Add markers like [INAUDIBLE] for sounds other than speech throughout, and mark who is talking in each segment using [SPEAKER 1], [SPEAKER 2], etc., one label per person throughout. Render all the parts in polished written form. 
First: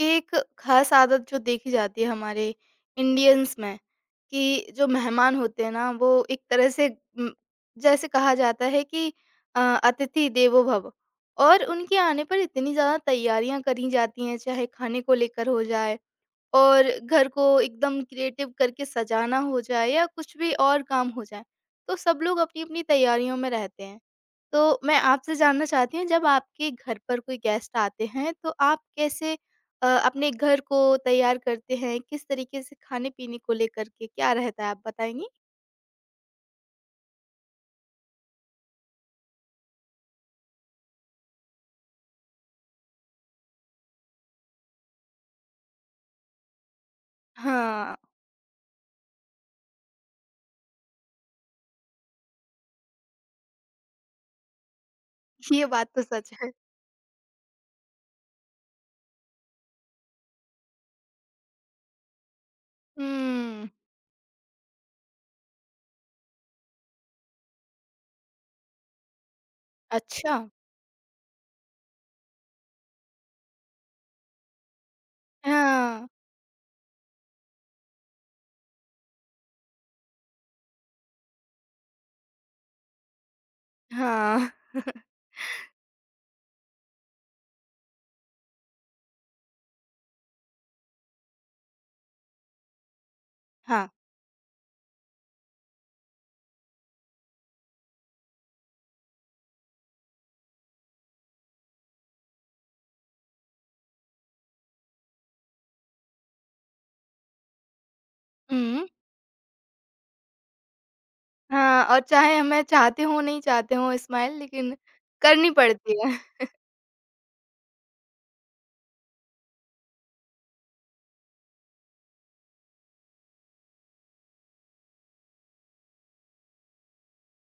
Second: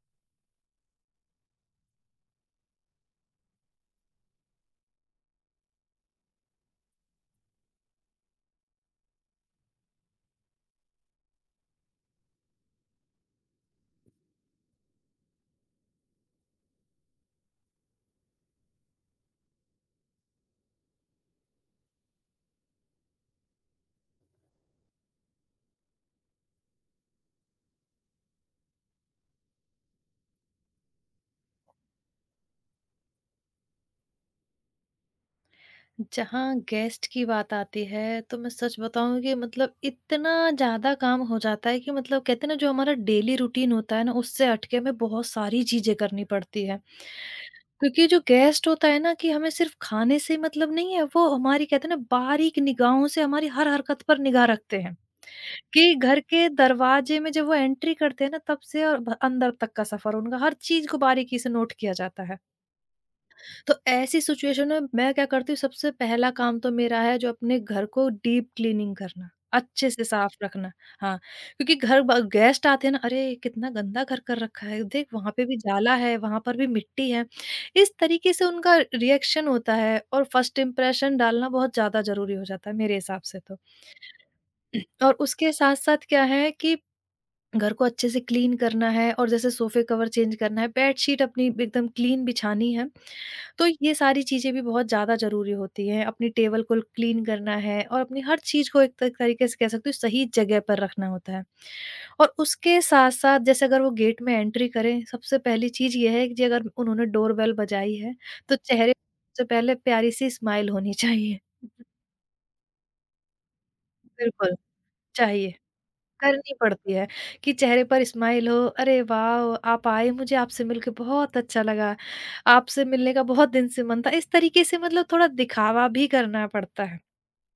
[SPEAKER 1] एक खास आदत जो देखी जाती है हमारे इंडियंस में कि जो मेहमान होते हैं ना वो एक तरह से म, जैसे कहा जाता है कि अतिथि देवो भव। और उनके आने पर इतनी ज़्यादा तैयारियां करी जाती हैं चाहे खाने को लेकर हो जाए और घर को एकदम क्रिएटिव करके सजाना हो जाए या कुछ भी और काम हो जाए, तो सब लोग अपनी-अपनी तैयारियों में रहते हैं। तो मैं आपसे जानना चाहती हूँ जब आपके घर पर कोई गेस्ट आते हैं तो आप कैसे अपने घर को तैयार करते हैं? किस तरीके से खाने-पीने को लेकर के क्या रहता है आप बताएँगी?
[SPEAKER 2] जहाँ गेस्ट की बात आती है, तो मैं सच बताऊँ कि मतलब इतना ज़्यादा काम हो जाता है कि मतलब कहते हैं ना, जो हमारा डेली रूटीन होता है ना, उससे हट के हमें बहुत सारी चीज़ें करनी पड़ती है।
[SPEAKER 1] हाँ,
[SPEAKER 2] क्योंकि जो गेस्ट होता है ना, कि हमें सिर्फ़ खाने से मतलब नहीं है, वो हमारी कहते हैं ना, बारीक निगाहों से हमारी हर हरकत पर निगाह रखते हैं।
[SPEAKER 1] ये बात
[SPEAKER 2] कि
[SPEAKER 1] तो
[SPEAKER 2] घर
[SPEAKER 1] सच
[SPEAKER 2] के
[SPEAKER 1] है।
[SPEAKER 2] दरवाजे में जब वो एंट्री करते हैं ना, तब से और भ अंदर तक का सफ़र उनका हर चीज़ को बारीकी से नोट किया जाता है।
[SPEAKER 1] हुँ,
[SPEAKER 2] तो ऐसी सिचुएशन में मैं क्या करती हूँ, सबसे पहला काम तो मेरा है जो अपने घर को डीप क्लीनिंग करना, अच्छे से
[SPEAKER 1] अच्छा।
[SPEAKER 2] साफ रखना। हाँ, क्योंकि घर ब गेस्ट आते हैं ना, अरे! कितना गंदा घर कर रखा है, देख वहाँ पे भी जाला
[SPEAKER 1] हाँ,
[SPEAKER 2] है, वहाँ पर भी मिट्टी है। इस तरीके से उनका रिएक्शन होता है और फर्स्ट इंप्रेशन डालना बहुत ज़्यादा ज़रूरी हो जाता है मेरे हिसाब से तो।
[SPEAKER 1] हाँ,
[SPEAKER 2] [CLEARS THROAT] और उसके साथ-साथ क्या है कि घर को अच्छे से क्लीन करना है और जैसे सोफे कवर चेंज करना है, बेडशीट अपनी एकदम क्लीन बिछानी है। तो
[SPEAKER 1] हाँ।
[SPEAKER 2] ये सारी चीज़ें भी बहुत ज़्यादा ज़रूरी होती हैं। अपनी टेबल को क्लीन करना है और अपनी हर चीज़ को एक त तरीके से कह सकते हो सही जगह पर रखना होता है। और उसके साथ-साथ जैसे अगर वो गेट में एंट्री करें, सबसे पहली चीज़ ये है कि जी अगर उन्होंने डोर बेल बजाई है, तो
[SPEAKER 1] हुँ।
[SPEAKER 2] चेहरे से पहले प्यारी-सी स्माइल होनी चाहिए।
[SPEAKER 1] हाँ, और चाहे मैं चाहते हों, नहीं चाहते हों स्माइल
[SPEAKER 2] बिल्कुल,
[SPEAKER 1] लेकिन करनी
[SPEAKER 2] चाहिए।
[SPEAKER 1] पड़ती है। [LAUGHS]
[SPEAKER 2] करनी पड़ती है कि चेहरे पर स्माइल हो। अरे वाह! आप आए, मुझे आपसे मिलके बहुत अच्छा लगा। आपसे मिलने का बहुत दिन से मन था। इस तरीके से मतलब थोड़ा दिखावा भी करना पड़ता है।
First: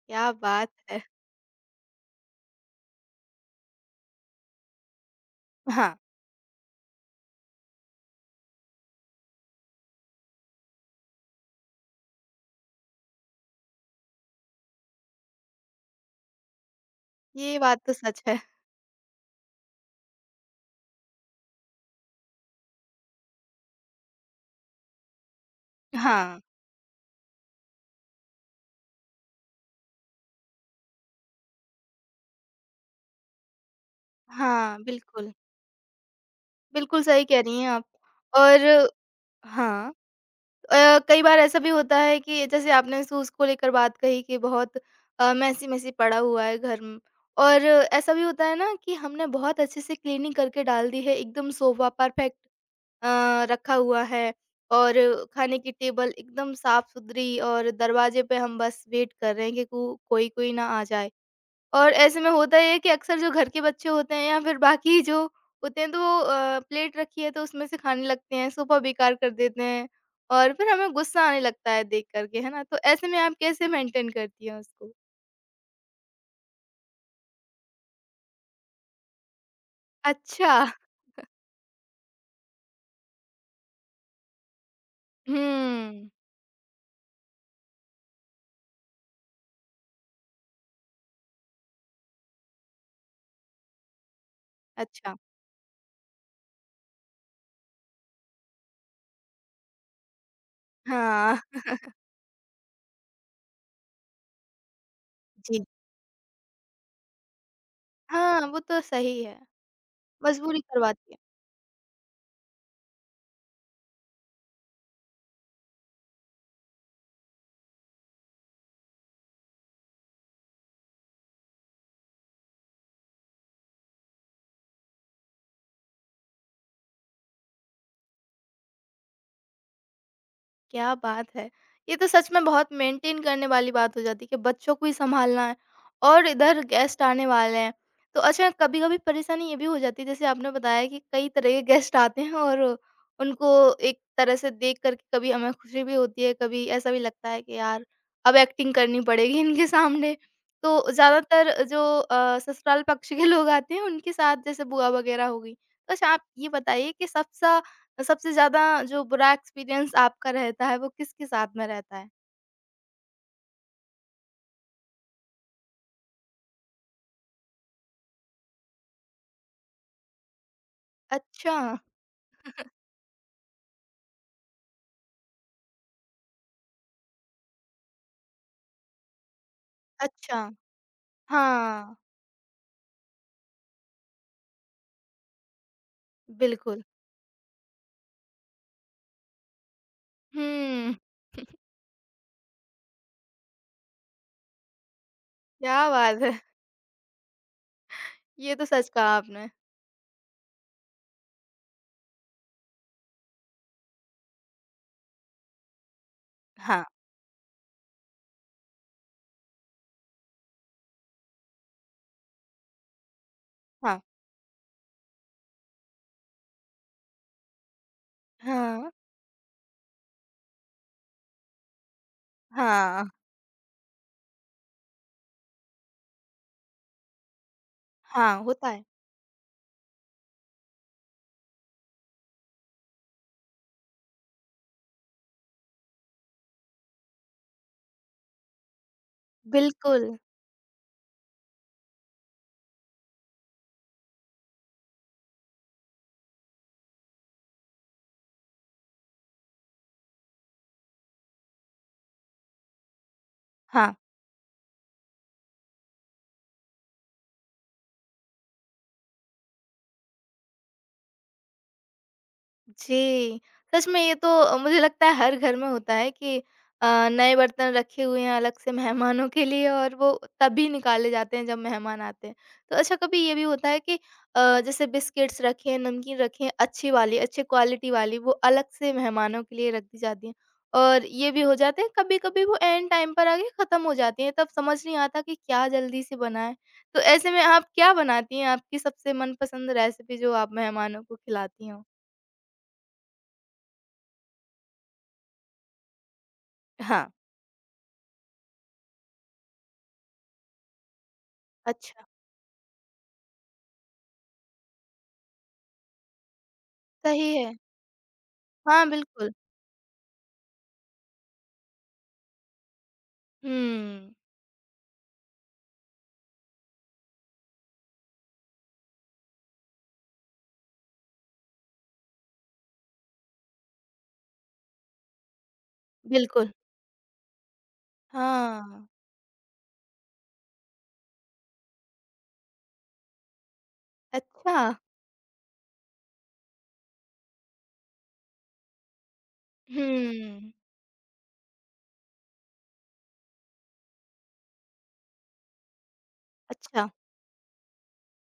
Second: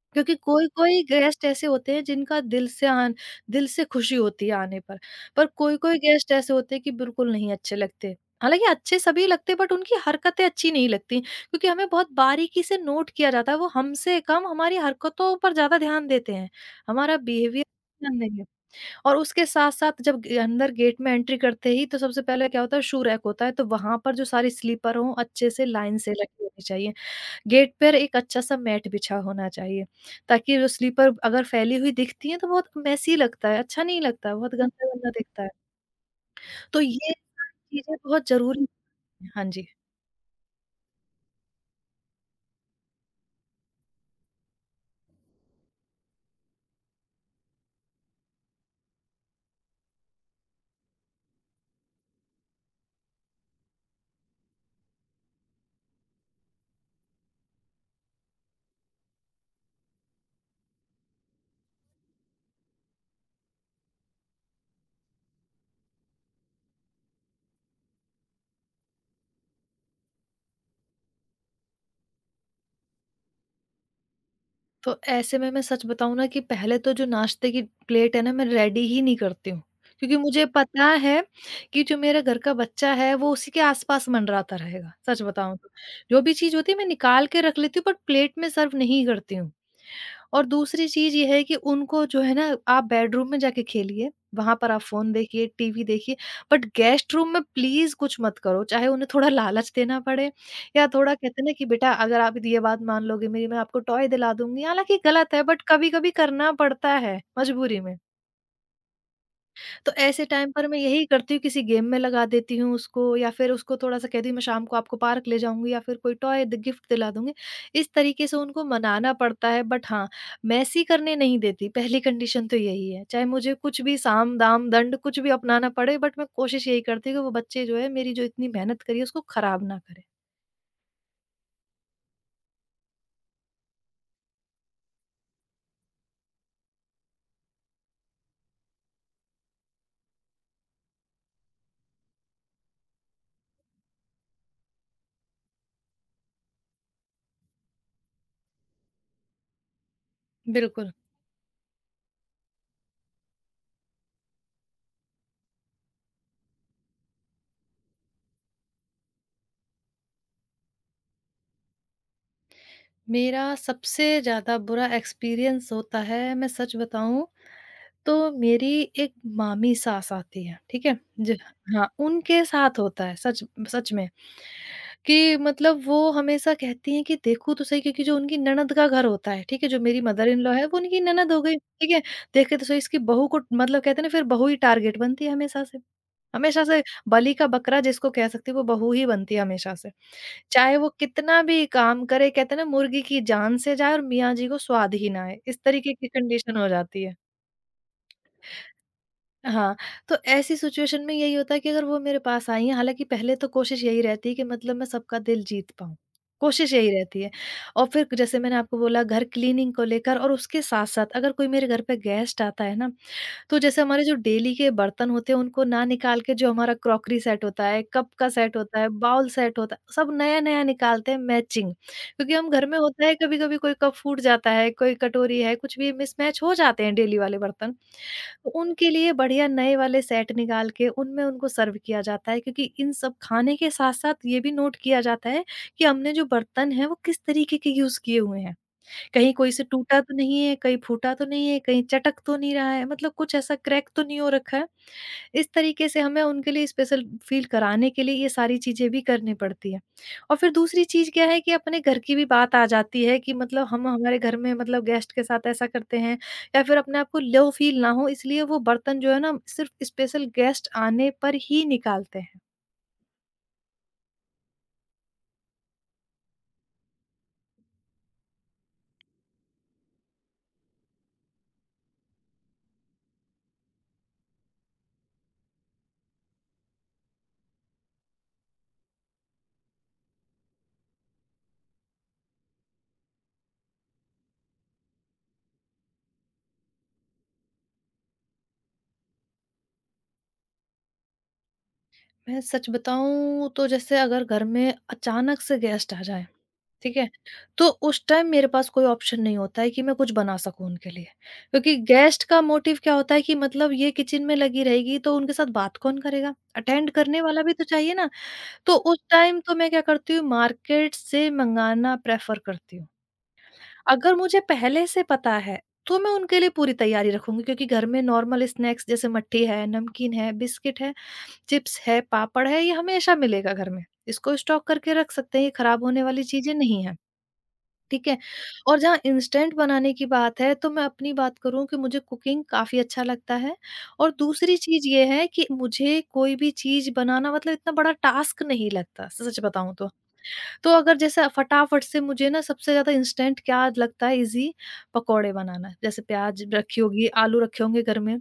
[SPEAKER 1] क्या
[SPEAKER 2] क्योंकि
[SPEAKER 1] बात
[SPEAKER 2] कोई-कोई
[SPEAKER 1] है!
[SPEAKER 2] गेस्ट ऐसे होते हैं जिनका दिल से आन दिल से खुशी होती है आने पर। पर
[SPEAKER 1] हाँ,
[SPEAKER 2] कोई-कोई गेस्ट ऐसे होते हैं कि बिल्कुल नहीं अच्छे लगते। हालाँकि अच्छे सभी लगते हैं बट उनकी हरकतें अच्छी नहीं लगती, क्योंकि हमें बहुत बारीकी से नोट किया जाता है। वो हमसे कम हमारी हरकतों पर ज़्यादा ध्यान देते हैं। हमारा
[SPEAKER 1] ये
[SPEAKER 2] बिहेवियर
[SPEAKER 1] बात तो
[SPEAKER 2] ध्यान
[SPEAKER 1] सच है।
[SPEAKER 2] नहीं। और उसके साथ-साथ जब ग अंदर गेट में एंट्री करते ही, तो सबसे पहले क्या होता है शू रैक होता है, तो वहाँ पर जो सारी स्लीपर हो अच्छे से लाइन से
[SPEAKER 1] हाँ,
[SPEAKER 2] लगी होनी चाहिए। गेट पर एक अच्छा-सा मैट बिछा होना चाहिए, ताकि जो स्लीपर अगर फैली हुई दिखती हैं तो बहुत मेसी लगता है, अच्छा नहीं लगता, बहुत
[SPEAKER 1] हाँ,
[SPEAKER 2] गंदा-गंदा
[SPEAKER 1] बिल्कुल।
[SPEAKER 2] दिखता है। तो
[SPEAKER 1] बिल्कुल
[SPEAKER 2] ये
[SPEAKER 1] सही कह
[SPEAKER 2] सारी
[SPEAKER 1] रही हैं आप।
[SPEAKER 2] चीज़ें बहुत
[SPEAKER 1] और
[SPEAKER 2] ज़रूरी। हाँ जी।
[SPEAKER 1] हाँ कई बार ऐसा भी होता है कि जैसे आपने शूज़ को लेकर बात कही कि बहुत मेसी-मेसी पड़ा हुआ है घर म और ऐसा भी होता है ना कि हमने बहुत अच्छे से क्लीनिंग करके डाल दी है, एकदम सोफ़ा परफेक्ट रखा हुआ है और खाने की टेबल एकदम साफ-सुथरी और दरवाजे पे हम बस वेट कर रहे हैं कि कु कोई कोई ना आ जाए। और ऐसे में होता ये है कि अक्सर जो घर के बच्चे होते हैं या फिर बाकी जो होते हैं तो वो प्लेट रखी है तो उसमें से खाने लगते हैं, सोफ़ा बेकार कर देते हैं और फिर हमें गुस्सा आने लगता है देख कर के, है ना? तो ऐसे में आप कैसे मेंटेन करती हैं उसको?
[SPEAKER 2] तो ऐसे में मैं सच बताऊँ ना कि पहले तो जो नाश्ते की प्लेट है ना, मैं रेडी ही नहीं करती हूँ। क्योंकि मुझे
[SPEAKER 1] अच्छा।
[SPEAKER 2] पता है कि जो मेरा घर का बच्चा है, वो उसी के आस-पास मंडराता रहेगा, सच बताऊँ तो।
[SPEAKER 1] हुँ।
[SPEAKER 2] जो भी चीज़ होती है मैं निकाल के रख लेती हूँ, बट प्लेट में सर्व नहीं करती हूँ। और दूसरी चीज़ ये है कि उनको जो है ना, आप बेडरूम में जाके खेलिए, वहाँ पर आप फ़ोन
[SPEAKER 1] अच्छा।
[SPEAKER 2] देखिए, टीवी देखिए, बट गेस्ट रूम में प्लीज़ कुछ मत करो, चाहे उन्हें थोड़ा लालच देना पड़े या थोड़ा कहते
[SPEAKER 1] हाँ।
[SPEAKER 2] हैं ना, कि बेटा अगर आप ये बात मान लोगे मेरी, मैं आपको टॉय दिला दूँगी, हालाँकि गलत है बट
[SPEAKER 1] जी।
[SPEAKER 2] कभी-कभी करना पड़ता है मजबूरी में।
[SPEAKER 1] हाँ, वो तो सही है।
[SPEAKER 2] तो ऐसे टाइम
[SPEAKER 1] मजबूरी
[SPEAKER 2] पर मैं यही
[SPEAKER 1] करवाती है।
[SPEAKER 2] करती हूँ, किसी गेम में लगा देती हूँ उसको, या फिर उसको थोड़ा-सा कहती हूँ मैं शाम को आपको पार्क ले जाऊँगी या फिर कोई टॉय द गिफ्ट दिला दूँगी। इस तरीके से उनको मनाना पड़ता है, बट हाँ, मैसी करने नहीं देती, पहली कंडीशन तो यही है। चाहे मुझे कुछ भी साम-दाम दंड कुछ भी अपनाना पड़े बट मैं कोशिश यही करती हूँ कि वो बच्चे जो है मेरी, जो इतनी मेहनत करी है उसको खराब ना करें।
[SPEAKER 1] क्या बात है! ये तो सच में बहुत मेंटेन करने वाली बात हो जाती है कि बच्चों को भी सँभालना है और इधर गेस्ट आने वाले हैं। तो अच्छा कभी-कभी परेशानी ये भी हो जाती है जैसे आपने बताया कि कई तरह के गेस्ट आते हैं और उनको एक तरह से देख कर के कभी हमें खुशी भी होती है, कभी ऐसा भी लगता है कि यार अब एक्टिंग करनी पड़ेगी इनके सामने। तो
[SPEAKER 2] बिल्कुल।
[SPEAKER 1] ज़्यादातर जो ससुराल पक्ष के लोग आते हैं उनके साथ जैसे बुआ वगैरह हो गई। तो अच्छा आप ये बताइए कि सबसा सबसे ज़्यादा जो बुरा एक्सपीरियंस आपका रहता है, वो किसके साथ में रहता है?
[SPEAKER 2] मेरा सबसे ज़्यादा बुरा एक्सपीरियंस होता है, मैं सच बताऊँ तो मेरी एक मामी सास आती है, ठीक है? ज
[SPEAKER 1] अच्छा,
[SPEAKER 2] हाँ, उनके साथ होता है, सच सच में, कि मतलब वो हमेशा कहती हैं कि देखो तो सही, क्योंकि जो उनकी ननद का घर होता है, ठीक है? जो मेरी मदर इन
[SPEAKER 1] अच्छा।
[SPEAKER 2] लॉ है वो उनकी ननद हो गई, ठीक
[SPEAKER 1] हाँ,
[SPEAKER 2] है? देखे तो सही इसकी बहू को, मतलब कहते हैं ना, फिर बहू ही टारगेट बनती है हमेशा से। हमेशा
[SPEAKER 1] बिल्कुल।
[SPEAKER 2] से बलि का बकरा जिसको कह सकते हो वो बहू ही बनती है हमेशा से। चाहे वो
[SPEAKER 1] हुँ।
[SPEAKER 2] कितना भी
[SPEAKER 1] [LAUGHS]
[SPEAKER 2] काम करे, कहते हैं ना, मुर्गी की जान से जाए और मियाँ जी को स्वाद ही ना आए, इस
[SPEAKER 1] क्या
[SPEAKER 2] तरीके की
[SPEAKER 1] बात है!
[SPEAKER 2] कंडीशन हो जाती है।
[SPEAKER 1] ये तो सच कहा आपने।
[SPEAKER 2] हाँ, तो ऐसी सिचुएशन में यही होता है कि अगर वो मेरे पास आई हैं, हालाँकि पहले तो कोशिश यही रहती है कि मतलब मैं सबका दिल जीत पाऊँ। कोशिश
[SPEAKER 1] हाँ,
[SPEAKER 2] यही रहती है, और फिर जैसे मैंने आपको बोला घर क्लीनिंग को लेकर, और उसके साथ-साथ अगर कोई मेरे घर पे गेस्ट आता है ना, तो जैसे
[SPEAKER 1] हाँ।
[SPEAKER 2] हमारे जो डेली के बर्तन होते हैं उनको ना निकाल के, जो हमारा क्रॉकरी सेट होता है, कप का सेट होता है,
[SPEAKER 1] हाँ,
[SPEAKER 2] बाउल सेट होता है, सब नया-नया निकालते हैं मैचिंग। क्योंकि हम घर में होता
[SPEAKER 1] हाँ।
[SPEAKER 2] है कभी-कभी कोई कप फूट जाता है, कोई कटोरी है, कुछ भी मिसमैच हो जाते हैं डेली वाले बर्तन।
[SPEAKER 1] हाँ,
[SPEAKER 2] तो
[SPEAKER 1] होता है।
[SPEAKER 2] उनके लिए बढ़िया नए वाले सेट निकाल के उनमें उनको सर्व किया जाता है, क्योंकि इन सब खाने के साथ-साथ ये भी नोट किया जाता है कि हमने जो बर्तन हैं वो किस तरीके के यूज़ किए हुए हैं। कहीं कोई से टूटा
[SPEAKER 1] बिल्कुल।
[SPEAKER 2] तो नहीं है, कहीं फूटा तो नहीं है, कहीं चटक तो नहीं रहा है, मतलब कुछ ऐसा क्रैक तो नहीं हो रखा है। इस तरीके से हमें उनके लिए स्पेशल फ़ील कराने के लिए ये सारी चीज़ें भी करनी पड़ती हैं। और फिर दूसरी चीज़ क्या है कि अपने घर की भी बात आ जाती है कि मतलब हम
[SPEAKER 1] हाँ।
[SPEAKER 2] हमारे घर में मतलब गेस्ट के साथ ऐसा करते हैं, या फिर अपने आप को लो फ़ील ना हो इसलिए वो बर्तन जो है ना, सिर्फ़ स्पेशल गेस्ट आने पर ही निकालते हैं।
[SPEAKER 1] जी, सच में ये तो मुझे लगता है हर घर में होता है कि नए बर्तन रखे हुए हैं अलग से मेहमानों के लिए और वो तभी निकाले जाते हैं जब मेहमान आते हैं। तो अच्छा कभी ये भी होता है कि जैसे बिस्किट्स रखे हैं, नमकीन रखे हैं, अच्छी वाली, अच्छे क्वालिटी वाली वो अलग से मेहमानों के लिए रख दी जाती हैं। और ये भी हो जाते हैं कभी-कभी वो एंड टाइम पर आके ख़त्म हो जाती हैं, तब समझ नहीं आता कि क्या जल्दी से बनाएँ। तो ऐसे में आप क्या बनाती हैं? आपकी सबसे मनपसंद रेसिपी जो आप मेहमानों को खिलाती हों?
[SPEAKER 2] मैं सच बताऊँ तो जैसे अगर घर में अचानक से गेस्ट आ जाए, ठीक है?
[SPEAKER 1] हाँ।
[SPEAKER 2] तो उस टाइम मेरे पास कोई ऑप्शन नहीं होता है कि मैं कुछ बना सकूँ उनके लिए। क्योंकि
[SPEAKER 1] अच्छा,
[SPEAKER 2] गेस्ट का मोटिव क्या होता है कि मतलब ये किचन में लगी रहेगी तो उनके साथ बात कौन करेगा? अटेंड करने
[SPEAKER 1] सही
[SPEAKER 2] वाला भी
[SPEAKER 1] है।
[SPEAKER 2] तो चाहिए ना? तो
[SPEAKER 1] हाँ,
[SPEAKER 2] उस
[SPEAKER 1] बिल्कुल।
[SPEAKER 2] टाइम तो मैं क्या करती हूँ, मार्केट से मंगाना प्रेफ़र करती हूँ।
[SPEAKER 1] हुँ,
[SPEAKER 2] अगर मुझे पहले से पता है तो मैं उनके लिए पूरी तैयारी रखूँगी, क्योंकि घर में नॉर्मल स्नैक्स जैसे मट्ठी है, नमकीन है, बिस्किट है, चिप्स है, पापड़ है, ये हमेशा मिलेगा घर में। इसको स्टॉक करके रख सकते हैं, ये खराब होने वाली
[SPEAKER 1] बिल्कुल।
[SPEAKER 2] चीज़ें नहीं हैं, ठीक है? और
[SPEAKER 1] हाँ,
[SPEAKER 2] जहाँ इंस्टेंट बनाने की बात है, तो मैं अपनी बात करूँ कि मुझे कुकिंग काफ़ी अच्छा लगता है, और
[SPEAKER 1] अच्छा।
[SPEAKER 2] दूसरी चीज़ ये है कि मुझे कोई भी चीज़ बनाना मतलब इतना बड़ा टास्क नहीं लगता, सच बताऊँ तो।
[SPEAKER 1] हुँ,
[SPEAKER 2] तो अगर जैसे फटाफट से मुझे ना, सबसे ज़्यादा इंस्टेंट क्या लगता है, ईज़ी पकौड़े बनाना। जैसे प्याज़ रखी
[SPEAKER 1] अच्छा,
[SPEAKER 2] होगी, आलू रखे होंगे घर में,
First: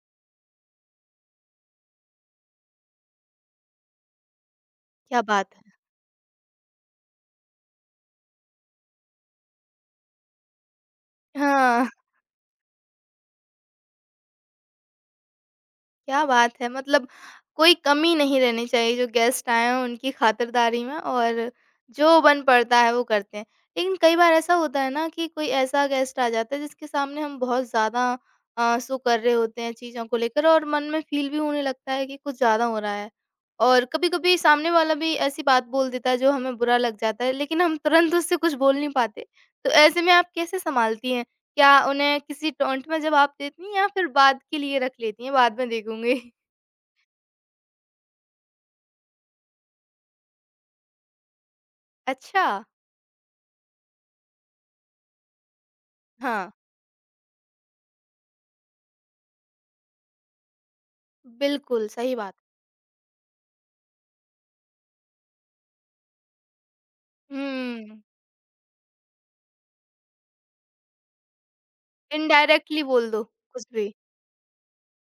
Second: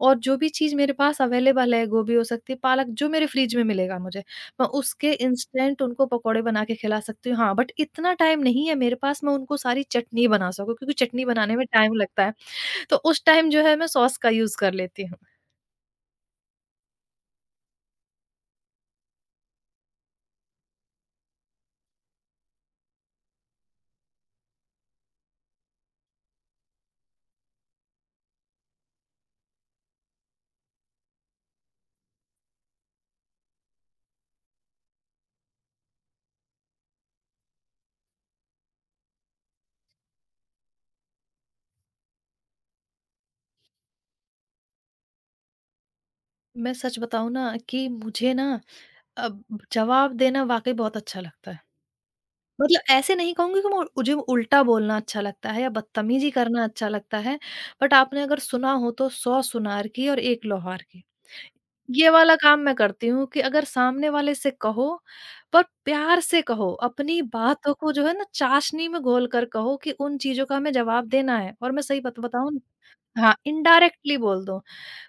[SPEAKER 2] और जो भी चीज़ मेरे पास अवेलेबल है, गोभी हो सकती है, पालक जो मेरे फ्रिज में मिलेगा मुझे, मैं उसके
[SPEAKER 1] क्या बात है।
[SPEAKER 2] इंस्टेंट उनको पकौड़े बना के खिला सकती हूँ। हाँ, बट इतना टाइम नहीं है मेरे पास, मैं उनको सारी चटनी बना सकूँ, क्योंकि चटनी बनाने में
[SPEAKER 1] हाँ।
[SPEAKER 2] टाइम लगता है। तो उस टाइम जो है मैं सॉस का यूज़ कर लेती हूँ।
[SPEAKER 1] क्या बात है! मतलब कोई कमी नहीं रहनी चाहिए जो गेस्ट आए हों उनकी खातिरदारी में और जो बन पड़ता है वो करते हैं। लेकिन कई बार ऐसा होता है ना कि कोई ऐसा गेस्ट आ जाता है जिसके सामने हम बहुत ज़्यादा सो कर रहे होते हैं चीज़ों को लेकर और मन में फ़ील भी होने लगता है कि कुछ ज़्यादा हो रहा है। और कभी-कभी सामने वाला भी ऐसी बात बोल देता है जो हमें बुरा लग जाता है लेकिन हम तुरंत उससे कुछ बोल नहीं पाते। तो ऐसे में आप कैसे सँभालती हैं? क्या उन्हें किसी टोंट में जवाब देती हैं या फिर बाद के लिए रख लेती हैं, बाद में देखूँगी? [LAUGHS]
[SPEAKER 2] मैं सच बताऊँ ना कि मुझे ना, अब जवाब देना वाक़ई बहुत अच्छा लगता है।
[SPEAKER 1] अच्छा।
[SPEAKER 2] मतलब ऐसे नहीं कहूँगी कि मुझे उल्टा बोलना अच्छा लगता है या बदतमीजी
[SPEAKER 1] हाँ,
[SPEAKER 2] करना अच्छा लगता है, बट आपने अगर सुना हो तो 100 सुनार की और 1 लौहार की।
[SPEAKER 1] बिल्कुल,
[SPEAKER 2] ये
[SPEAKER 1] सही बात।
[SPEAKER 2] वाला काम मैं करती हूँ कि अगर सामने वाले से कहो, पर प्यार से कहो, अपनी बातों को
[SPEAKER 1] हुँ,
[SPEAKER 2] जो है ना, चाशनी में घोल कर कहो कि उन चीज़ों का हमें जवाब देना है। और मैं सही बत बताऊँ,
[SPEAKER 1] इनडायरेक्टली बोल दो,
[SPEAKER 2] हाँ,
[SPEAKER 1] कुछ भी।
[SPEAKER 2] इनडायरेक्टली बोल दो।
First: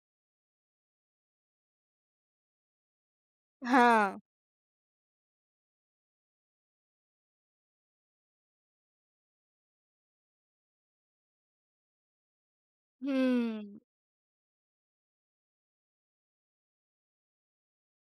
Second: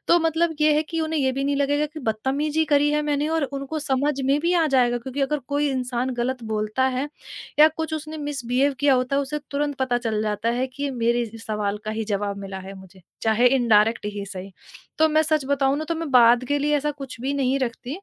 [SPEAKER 2] तो मतलब ये है कि उन्हें ये भी नहीं लगेगा कि बदतमीजी करी है मैंने, और उनको समझ
[SPEAKER 1] हाँ।
[SPEAKER 2] में भी आ जाएगा, क्योंकि अगर कोई इंसान गलत बोलता है या कुछ उसने मिसबिहेव किया होता है, उसे तुरंत पता चल जाता है कि ये मेरे इस सवाल का ही जवाब मिला है मुझे, चाहे
[SPEAKER 1] हुँ।
[SPEAKER 2] इनडायरेक्ट ही सही। तो मैं सच बताऊं ना, तो मैं बाद के लिए ऐसा कुछ भी नहीं रखती,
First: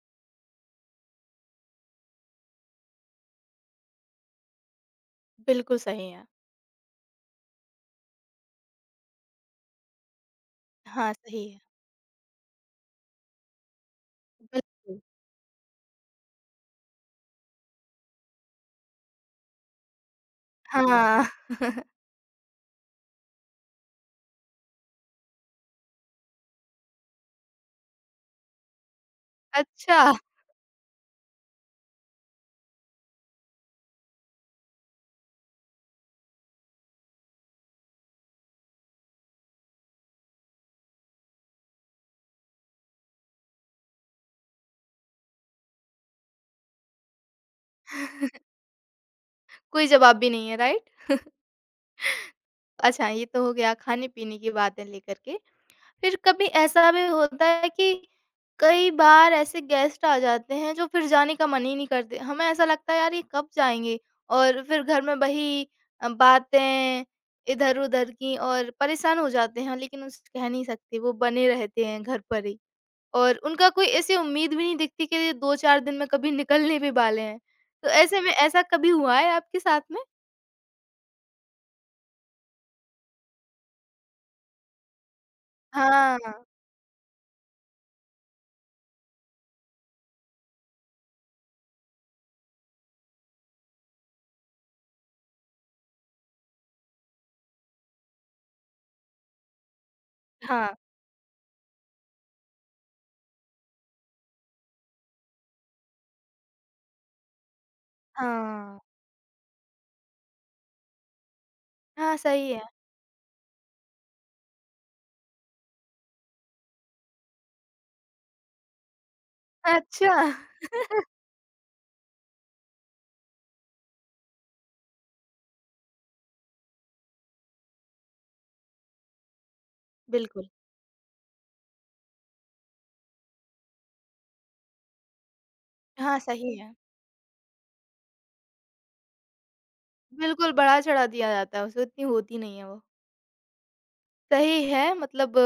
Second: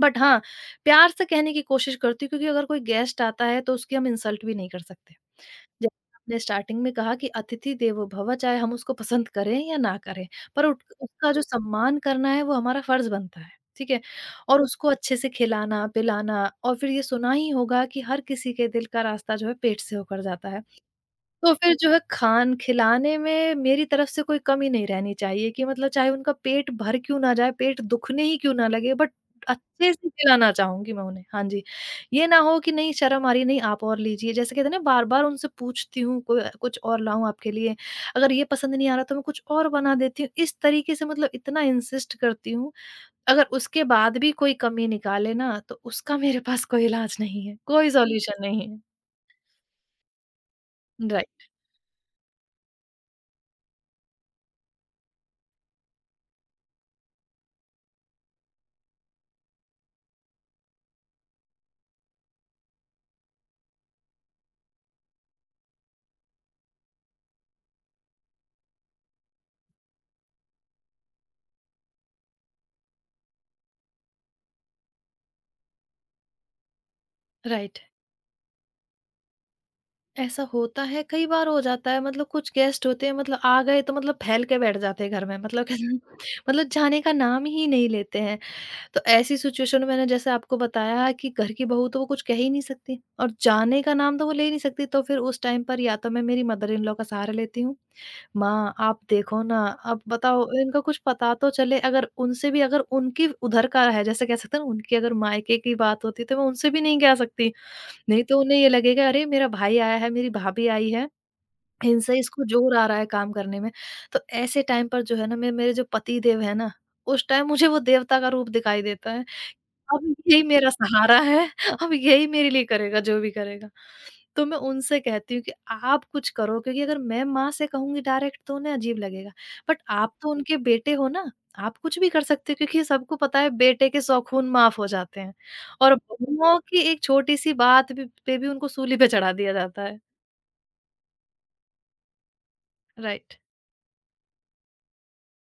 [SPEAKER 2] बट हाँ, प्यार से कहने की कोशिश करती हूँ, क्योंकि अगर कोई गेस्ट आता है तो उसकी हम इंसल्ट भी नहीं कर सकते।
[SPEAKER 1] बिल्कुल सही
[SPEAKER 2] जैसे
[SPEAKER 1] है।
[SPEAKER 2] आपने स्टार्टिंग में कहा कि अतिथि देवो भव, चाहे हम उसको पसंद करें या ना करें, पर उट
[SPEAKER 1] हाँ,
[SPEAKER 2] उसका जो
[SPEAKER 1] सही है।
[SPEAKER 2] सम्मान करना है वो हमारा फर्ज़ बनता है, ठीक है? और उसको
[SPEAKER 1] बिल्कुल।
[SPEAKER 2] अच्छे से खिलाना, पिलाना। और फिर ये सुना ही होगा कि हर किसी के दिल का रास्ता जो है पेट से होकर जाता है।
[SPEAKER 1] हाँ।
[SPEAKER 2] तो फिर
[SPEAKER 1] [LAUGHS]
[SPEAKER 2] जो है खान खिलाने में मेरी तरफ से कोई कमी नहीं रहनी चाहिए कि मतलब चाहे उनका पेट भर क्यों ना जाए, पेट दुखने ही क्यों ना लगे, बट अच्छे से
[SPEAKER 1] अच्छा,
[SPEAKER 2] खिलाना चाहूँगी मैं उन्हें। हाँ जी। ये ना हो कि नहीं शर्म आ रही है, नहीं आप और लीजिए। जैसे कहते हैं ना, बार-बार उनसे पूछती हूँ को कुछ और लाऊँ आपके लिए, अगर ये पसंद नहीं आ रहा तो मैं कुछ और बना देती हूँ। इस तरीके से मतलब इतना इंसिस्ट करती हूँ। अगर उसके बाद भी कोई कमी निकाले ना तो उसका मेरे पास कोई इलाज नहीं है, कोई सॉल्यूशन नहीं है।
[SPEAKER 1] कोई जवाब भी नहीं है, राइट?
[SPEAKER 2] राइट।
[SPEAKER 1] अच्छा, ये तो हो गया खाने-पीने की बातें लेकर के। फिर कभी ऐसा भी होता है कि कई बार ऐसे गेस्ट आ जाते हैं जो फिर जाने का मन ही नहीं करते। हमें ऐसा लगता है यार ये कब जाएँगे? और फिर घर में वही बातें इधर-उधर की और परेशान हो जाते हैं लेकिन उस कह नहीं सकते, वो बने रहते हैं घर पर ही। और उनका कोई ऐसी उम्मीद भी नहीं दिखती कि ये 2-4 दिन में कभी निकलने भी वाले हैं।
[SPEAKER 2] राइट।
[SPEAKER 1] तो ऐसे में ऐसा कभी हुआ है आपके साथ में?
[SPEAKER 2] ऐसा होता है, कई बार हो जाता है। मतलब कुछ गेस्ट होते हैं, मतलब आ गए तो मतलब फ़ैल के बैठ जाते हैं घर में, मतलब कहते हैं,
[SPEAKER 1] हाँ,
[SPEAKER 2] मतलब जाने का नाम ही नहीं लेते हैं। तो ऐसी सिचुएशन में मैंने जैसे आपको बताया कि घर की बहू तो वो कुछ कह ही नहीं सकती और जाने का नाम तो वो ले ही नहीं सकती, तो फिर उस टाइम पर या तो मैं मेरी मदर इन लॉ का सहारा लेती हूँ। माँ आप देखो ना, अब बताओ
[SPEAKER 1] हाँ,
[SPEAKER 2] इनको कुछ पता तो चले। अगर उनसे भी अगर उनकी उधर का है, जैसे कह सकते हैं ना, उनकी अगर मायके की बात होती तो मैं उनसे भी नहीं कह सकती। नहीं तो उन्हें ये
[SPEAKER 1] हाँ।
[SPEAKER 2] लगेगा, अरे मेरा भाई आया है, मेरी भाभी आई है,
[SPEAKER 1] हाँ,
[SPEAKER 2] इनसे इसको
[SPEAKER 1] सही है।
[SPEAKER 2] जोर आ रहा है काम करने में। तो ऐसे टाइम पर जो है ना, मैं मेरे जो पति देव है ना, उस टाइम मुझे वो देवता का रूप दिखाई देता है। अब
[SPEAKER 1] अच्छा।
[SPEAKER 2] यही मेरा सहारा है, अब यही मेरे लिए करेगा जो भी करेगा। तो मैं उनसे कहती हूँ कि आप कुछ करो, क्योंकि अगर मैं माँ से कहूँगी डायरेक्ट तो उन्हें अजीब लगेगा। बट आप तो
[SPEAKER 1] बिल्कुल।
[SPEAKER 2] उनके बेटे हो ना, आप कुछ भी कर सकते हो, क्योंकि सबको पता है बेटे के शौख़ून माफ़ हो जाते हैं और
[SPEAKER 1] हाँ, सही
[SPEAKER 2] बहुओं
[SPEAKER 1] है।
[SPEAKER 2] की एक छोटी-सी बात भी पे भी उनको सूली पे चढ़ा दिया जाता है।
[SPEAKER 1] बिल्कुल, बढ़ा-चढ़ा दिया जाता है उसे, उतनी होती नहीं है वो।
[SPEAKER 2] राइट।
[SPEAKER 1] सही है। मतलब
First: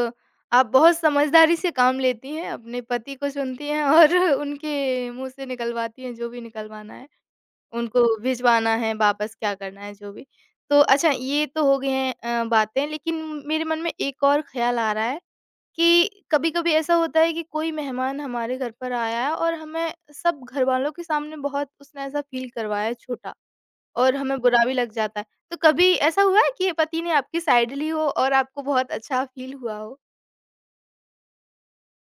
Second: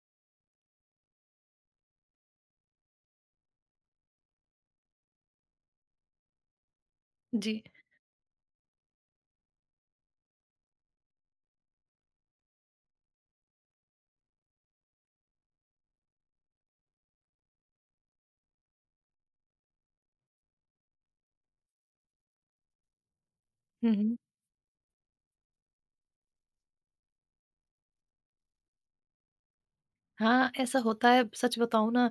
[SPEAKER 1] आप बहुत समझदारी से काम लेती हैं, अपने पति को सुनती हैं और [LAUGHS] उनके मुँह से निकलवाती हैं जो भी निकलवाना है,
[SPEAKER 2] जी।
[SPEAKER 1] उनको भिजवाना है वापस क्या करना है जो भी। तो अच्छा ये तो हो गई हैं बातें लेकिन मेरे मन में एक और ख़्याल आ रहा है कि कभी-कभी ऐसा होता है कि कोई मेहमान हमारे घर पर आया है और हमें सब घरवालों के सामने बहुत उसने ऐसा फ़ील करवाया है छोटा।
[SPEAKER 2] हुँ,
[SPEAKER 1] और
[SPEAKER 2] हुँ।
[SPEAKER 1] हमें बुरा भी लग जाता है। तो कभी ऐसा हुआ है कि पति ने आपकी साइड ली हो और आपको बहुत अच्छा फ़ील हुआ हो?
[SPEAKER 2] हाँ, ऐसा होता है। सच बताऊँ ना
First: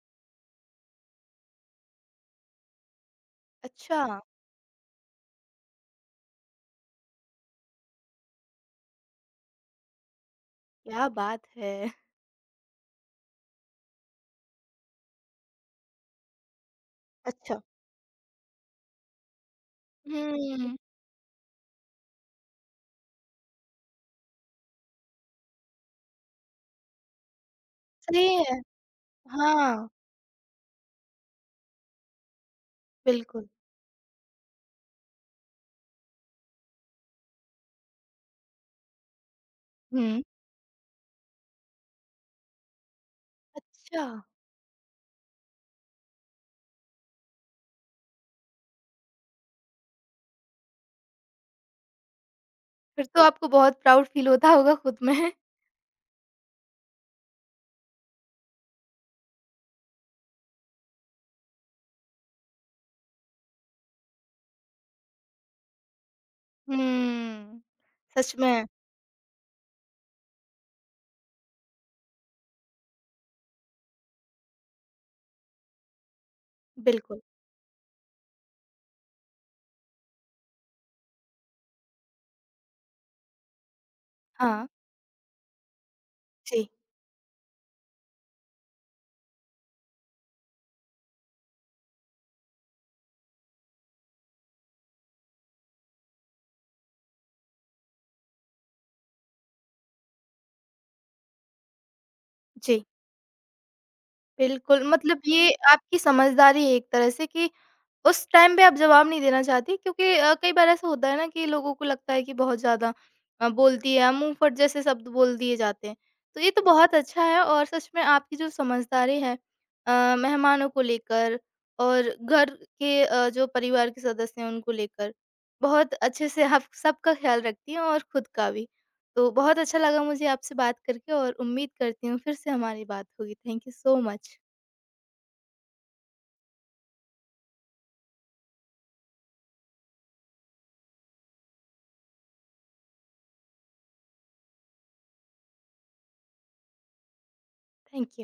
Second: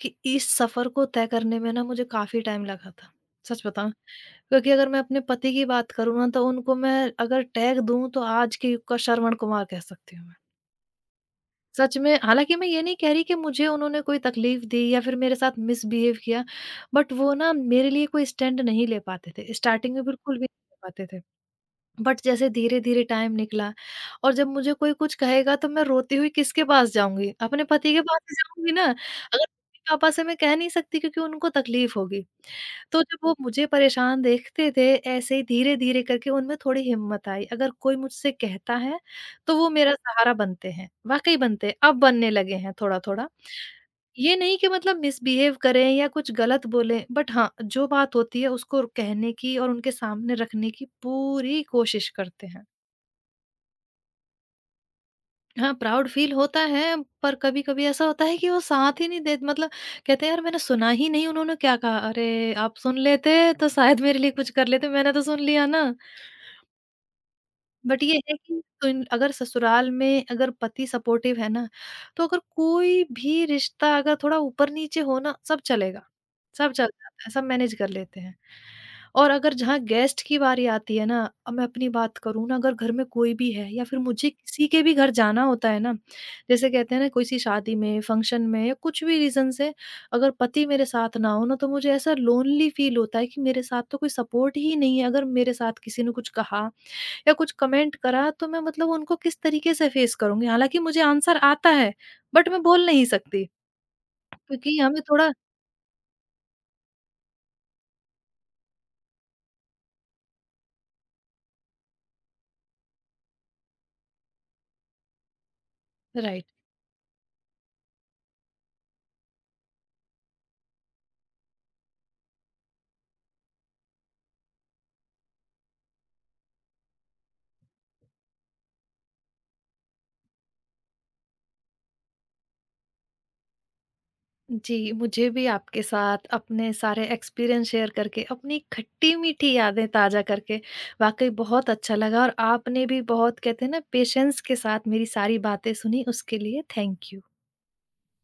[SPEAKER 2] कि इस सफ़र को तय करने में ना मुझे काफ़ी टाइम लगा था। सच बताऊँ,
[SPEAKER 1] अच्छा,
[SPEAKER 2] क्योंकि अगर मैं अपने पति की बात करूँ ना तो उनको मैं अगर टैग दूँ तो आज के युग का श्रवण कुमार कह सकती हूँ मैं।
[SPEAKER 1] क्या बात है!
[SPEAKER 2] सच में। हालाँकि मैं ये नहीं कह रही कि मुझे उन्होंने कोई तकलीफ़ दी या फिर मेरे साथ मिसबिहेव किया, बट वो ना
[SPEAKER 1] अच्छा।
[SPEAKER 2] मेरे लिए कोई स्टैंड नहीं ले पाते थे। स्टार्टिंग में बिल्कुल भी नहीं
[SPEAKER 1] हुँ,
[SPEAKER 2] ले पाते थे। बट जैसे धीरे-धीरे टाइम निकला, और जब मुझे कोई कुछ कहेगा तो मैं रोती हुई किसके पास जाऊँगी? अपने पति के पास
[SPEAKER 1] सही
[SPEAKER 2] ही
[SPEAKER 1] है।
[SPEAKER 2] जाऊँगी ना। अगर
[SPEAKER 1] हाँ,
[SPEAKER 2] मम्मी-पापा से मैं कह नहीं सकती क्योंकि उनको तकलीफ़ होगी। तो जब वो
[SPEAKER 1] बिल्कुल।
[SPEAKER 2] मुझे परेशान देखते थे, ऐसे ही धीरे-धीरे करके उनमें थोड़ी हिम्मत आई। अगर कोई मुझसे कहता है, तो वो मेरा
[SPEAKER 1] हुँ।
[SPEAKER 2] सहारा बनते हैं, वाक़ई बनते हैं। अब बनने लगे हैं थोड़ा-थोड़ा।
[SPEAKER 1] अच्छा,
[SPEAKER 2] ये नहीं कि मतलब मिसबिहेव करें या कुछ गलत बोलें, बट हाँ, जो बात होती है उसको कहने की और उनके सामने रखने की पूरी कोशिश करते हैं।
[SPEAKER 1] फिर तो आपको बहुत प्राउड फ़ील होता होगा खुद में।
[SPEAKER 2] हाँ, प्राउड फ़ील होता है, पर कभी-कभी ऐसा होता है कि वो साथ ही नहीं दे। मतलब कहते हैं यार मैंने सुना ही नहीं, उन्होंने क्या कहा? अरे! आप सुन लेते तो शायद मेरे लिए कुछ कर लेते, मैंने तो सुन लिया ना।
[SPEAKER 1] हुँ,
[SPEAKER 2] बट ये
[SPEAKER 1] सच
[SPEAKER 2] है कि
[SPEAKER 1] में,
[SPEAKER 2] तुन अगर ससुराल में अगर पति सपोर्टिव है ना, तो अगर कोई भी रिश्ता अगर थोड़ा ऊपर-नीचे हो ना, सब चलेगा। सब चल
[SPEAKER 1] बिल्कुल।
[SPEAKER 2] जाता है, सब मैनेज कर लेते हैं। और अगर जहाँ गेस्ट की बारी आती है ना, अब मैं अपनी बात करूँ ना, अगर घर में कोई भी है या फिर मुझे
[SPEAKER 1] हाँ।
[SPEAKER 2] किसी के भी घर जाना होता है ना,
[SPEAKER 1] जी,
[SPEAKER 2] जैसे कहते हैं ना, किसी शादी में, फंक्शन में या कुछ भी रीज़न से अगर पति मेरे साथ ना हो ना, तो मुझे ऐसा लोनली फील होता है कि मेरे साथ तो कोई सपोर्ट ही नहीं है। अगर मेरे साथ किसी ने कुछ कहा या कुछ कमेंट करा तो मैं मतलब उनको किस तरीके से फेस करूँगी? हालाँकि मुझे आंसर आता है, बट मैं
[SPEAKER 1] जी।
[SPEAKER 2] बोल नहीं सकती क्योंकि
[SPEAKER 1] बिल्कुल,
[SPEAKER 2] हमें
[SPEAKER 1] मतलब
[SPEAKER 2] थोड़ा
[SPEAKER 1] ये आपकी समझदारी है एक तरह से कि उस टाइम पे आप जवाब नहीं देना चाहती क्योंकि कई बार ऐसा होता है ना कि लोगों को लगता है कि बहुत ज़्यादा बोलती है, मुँह फट जैसे शब्द बोल दिए जाते हैं। तो
[SPEAKER 2] राइट।
[SPEAKER 1] ये तो बहुत अच्छा है और सच में आपकी जो समझदारी है मेहमानों को लेकर और घर के जो परिवार के सदस्य हैं उनको लेकर, बहुत अच्छे से आप सबका ख़्याल रखती हैं और खुद का भी। तो बहुत अच्छा लगा मुझे आपसे बात करके और उम्मीद करती हूँ फिर से हमारी बात होगी। Thank you so much.
[SPEAKER 2] जी, मुझे भी आपके साथ अपने सारे एक्सपीरियंस शेयर करके, अपनी खट्टी-मीठी यादें ताज़ा करके वाक़ई बहुत अच्छा लगा। और आपने भी बहुत कहते हैं ना पेशेंस के साथ मेरी सारी बातें सुनी, उसके लिए थैंक यू।
[SPEAKER 1] Thank you.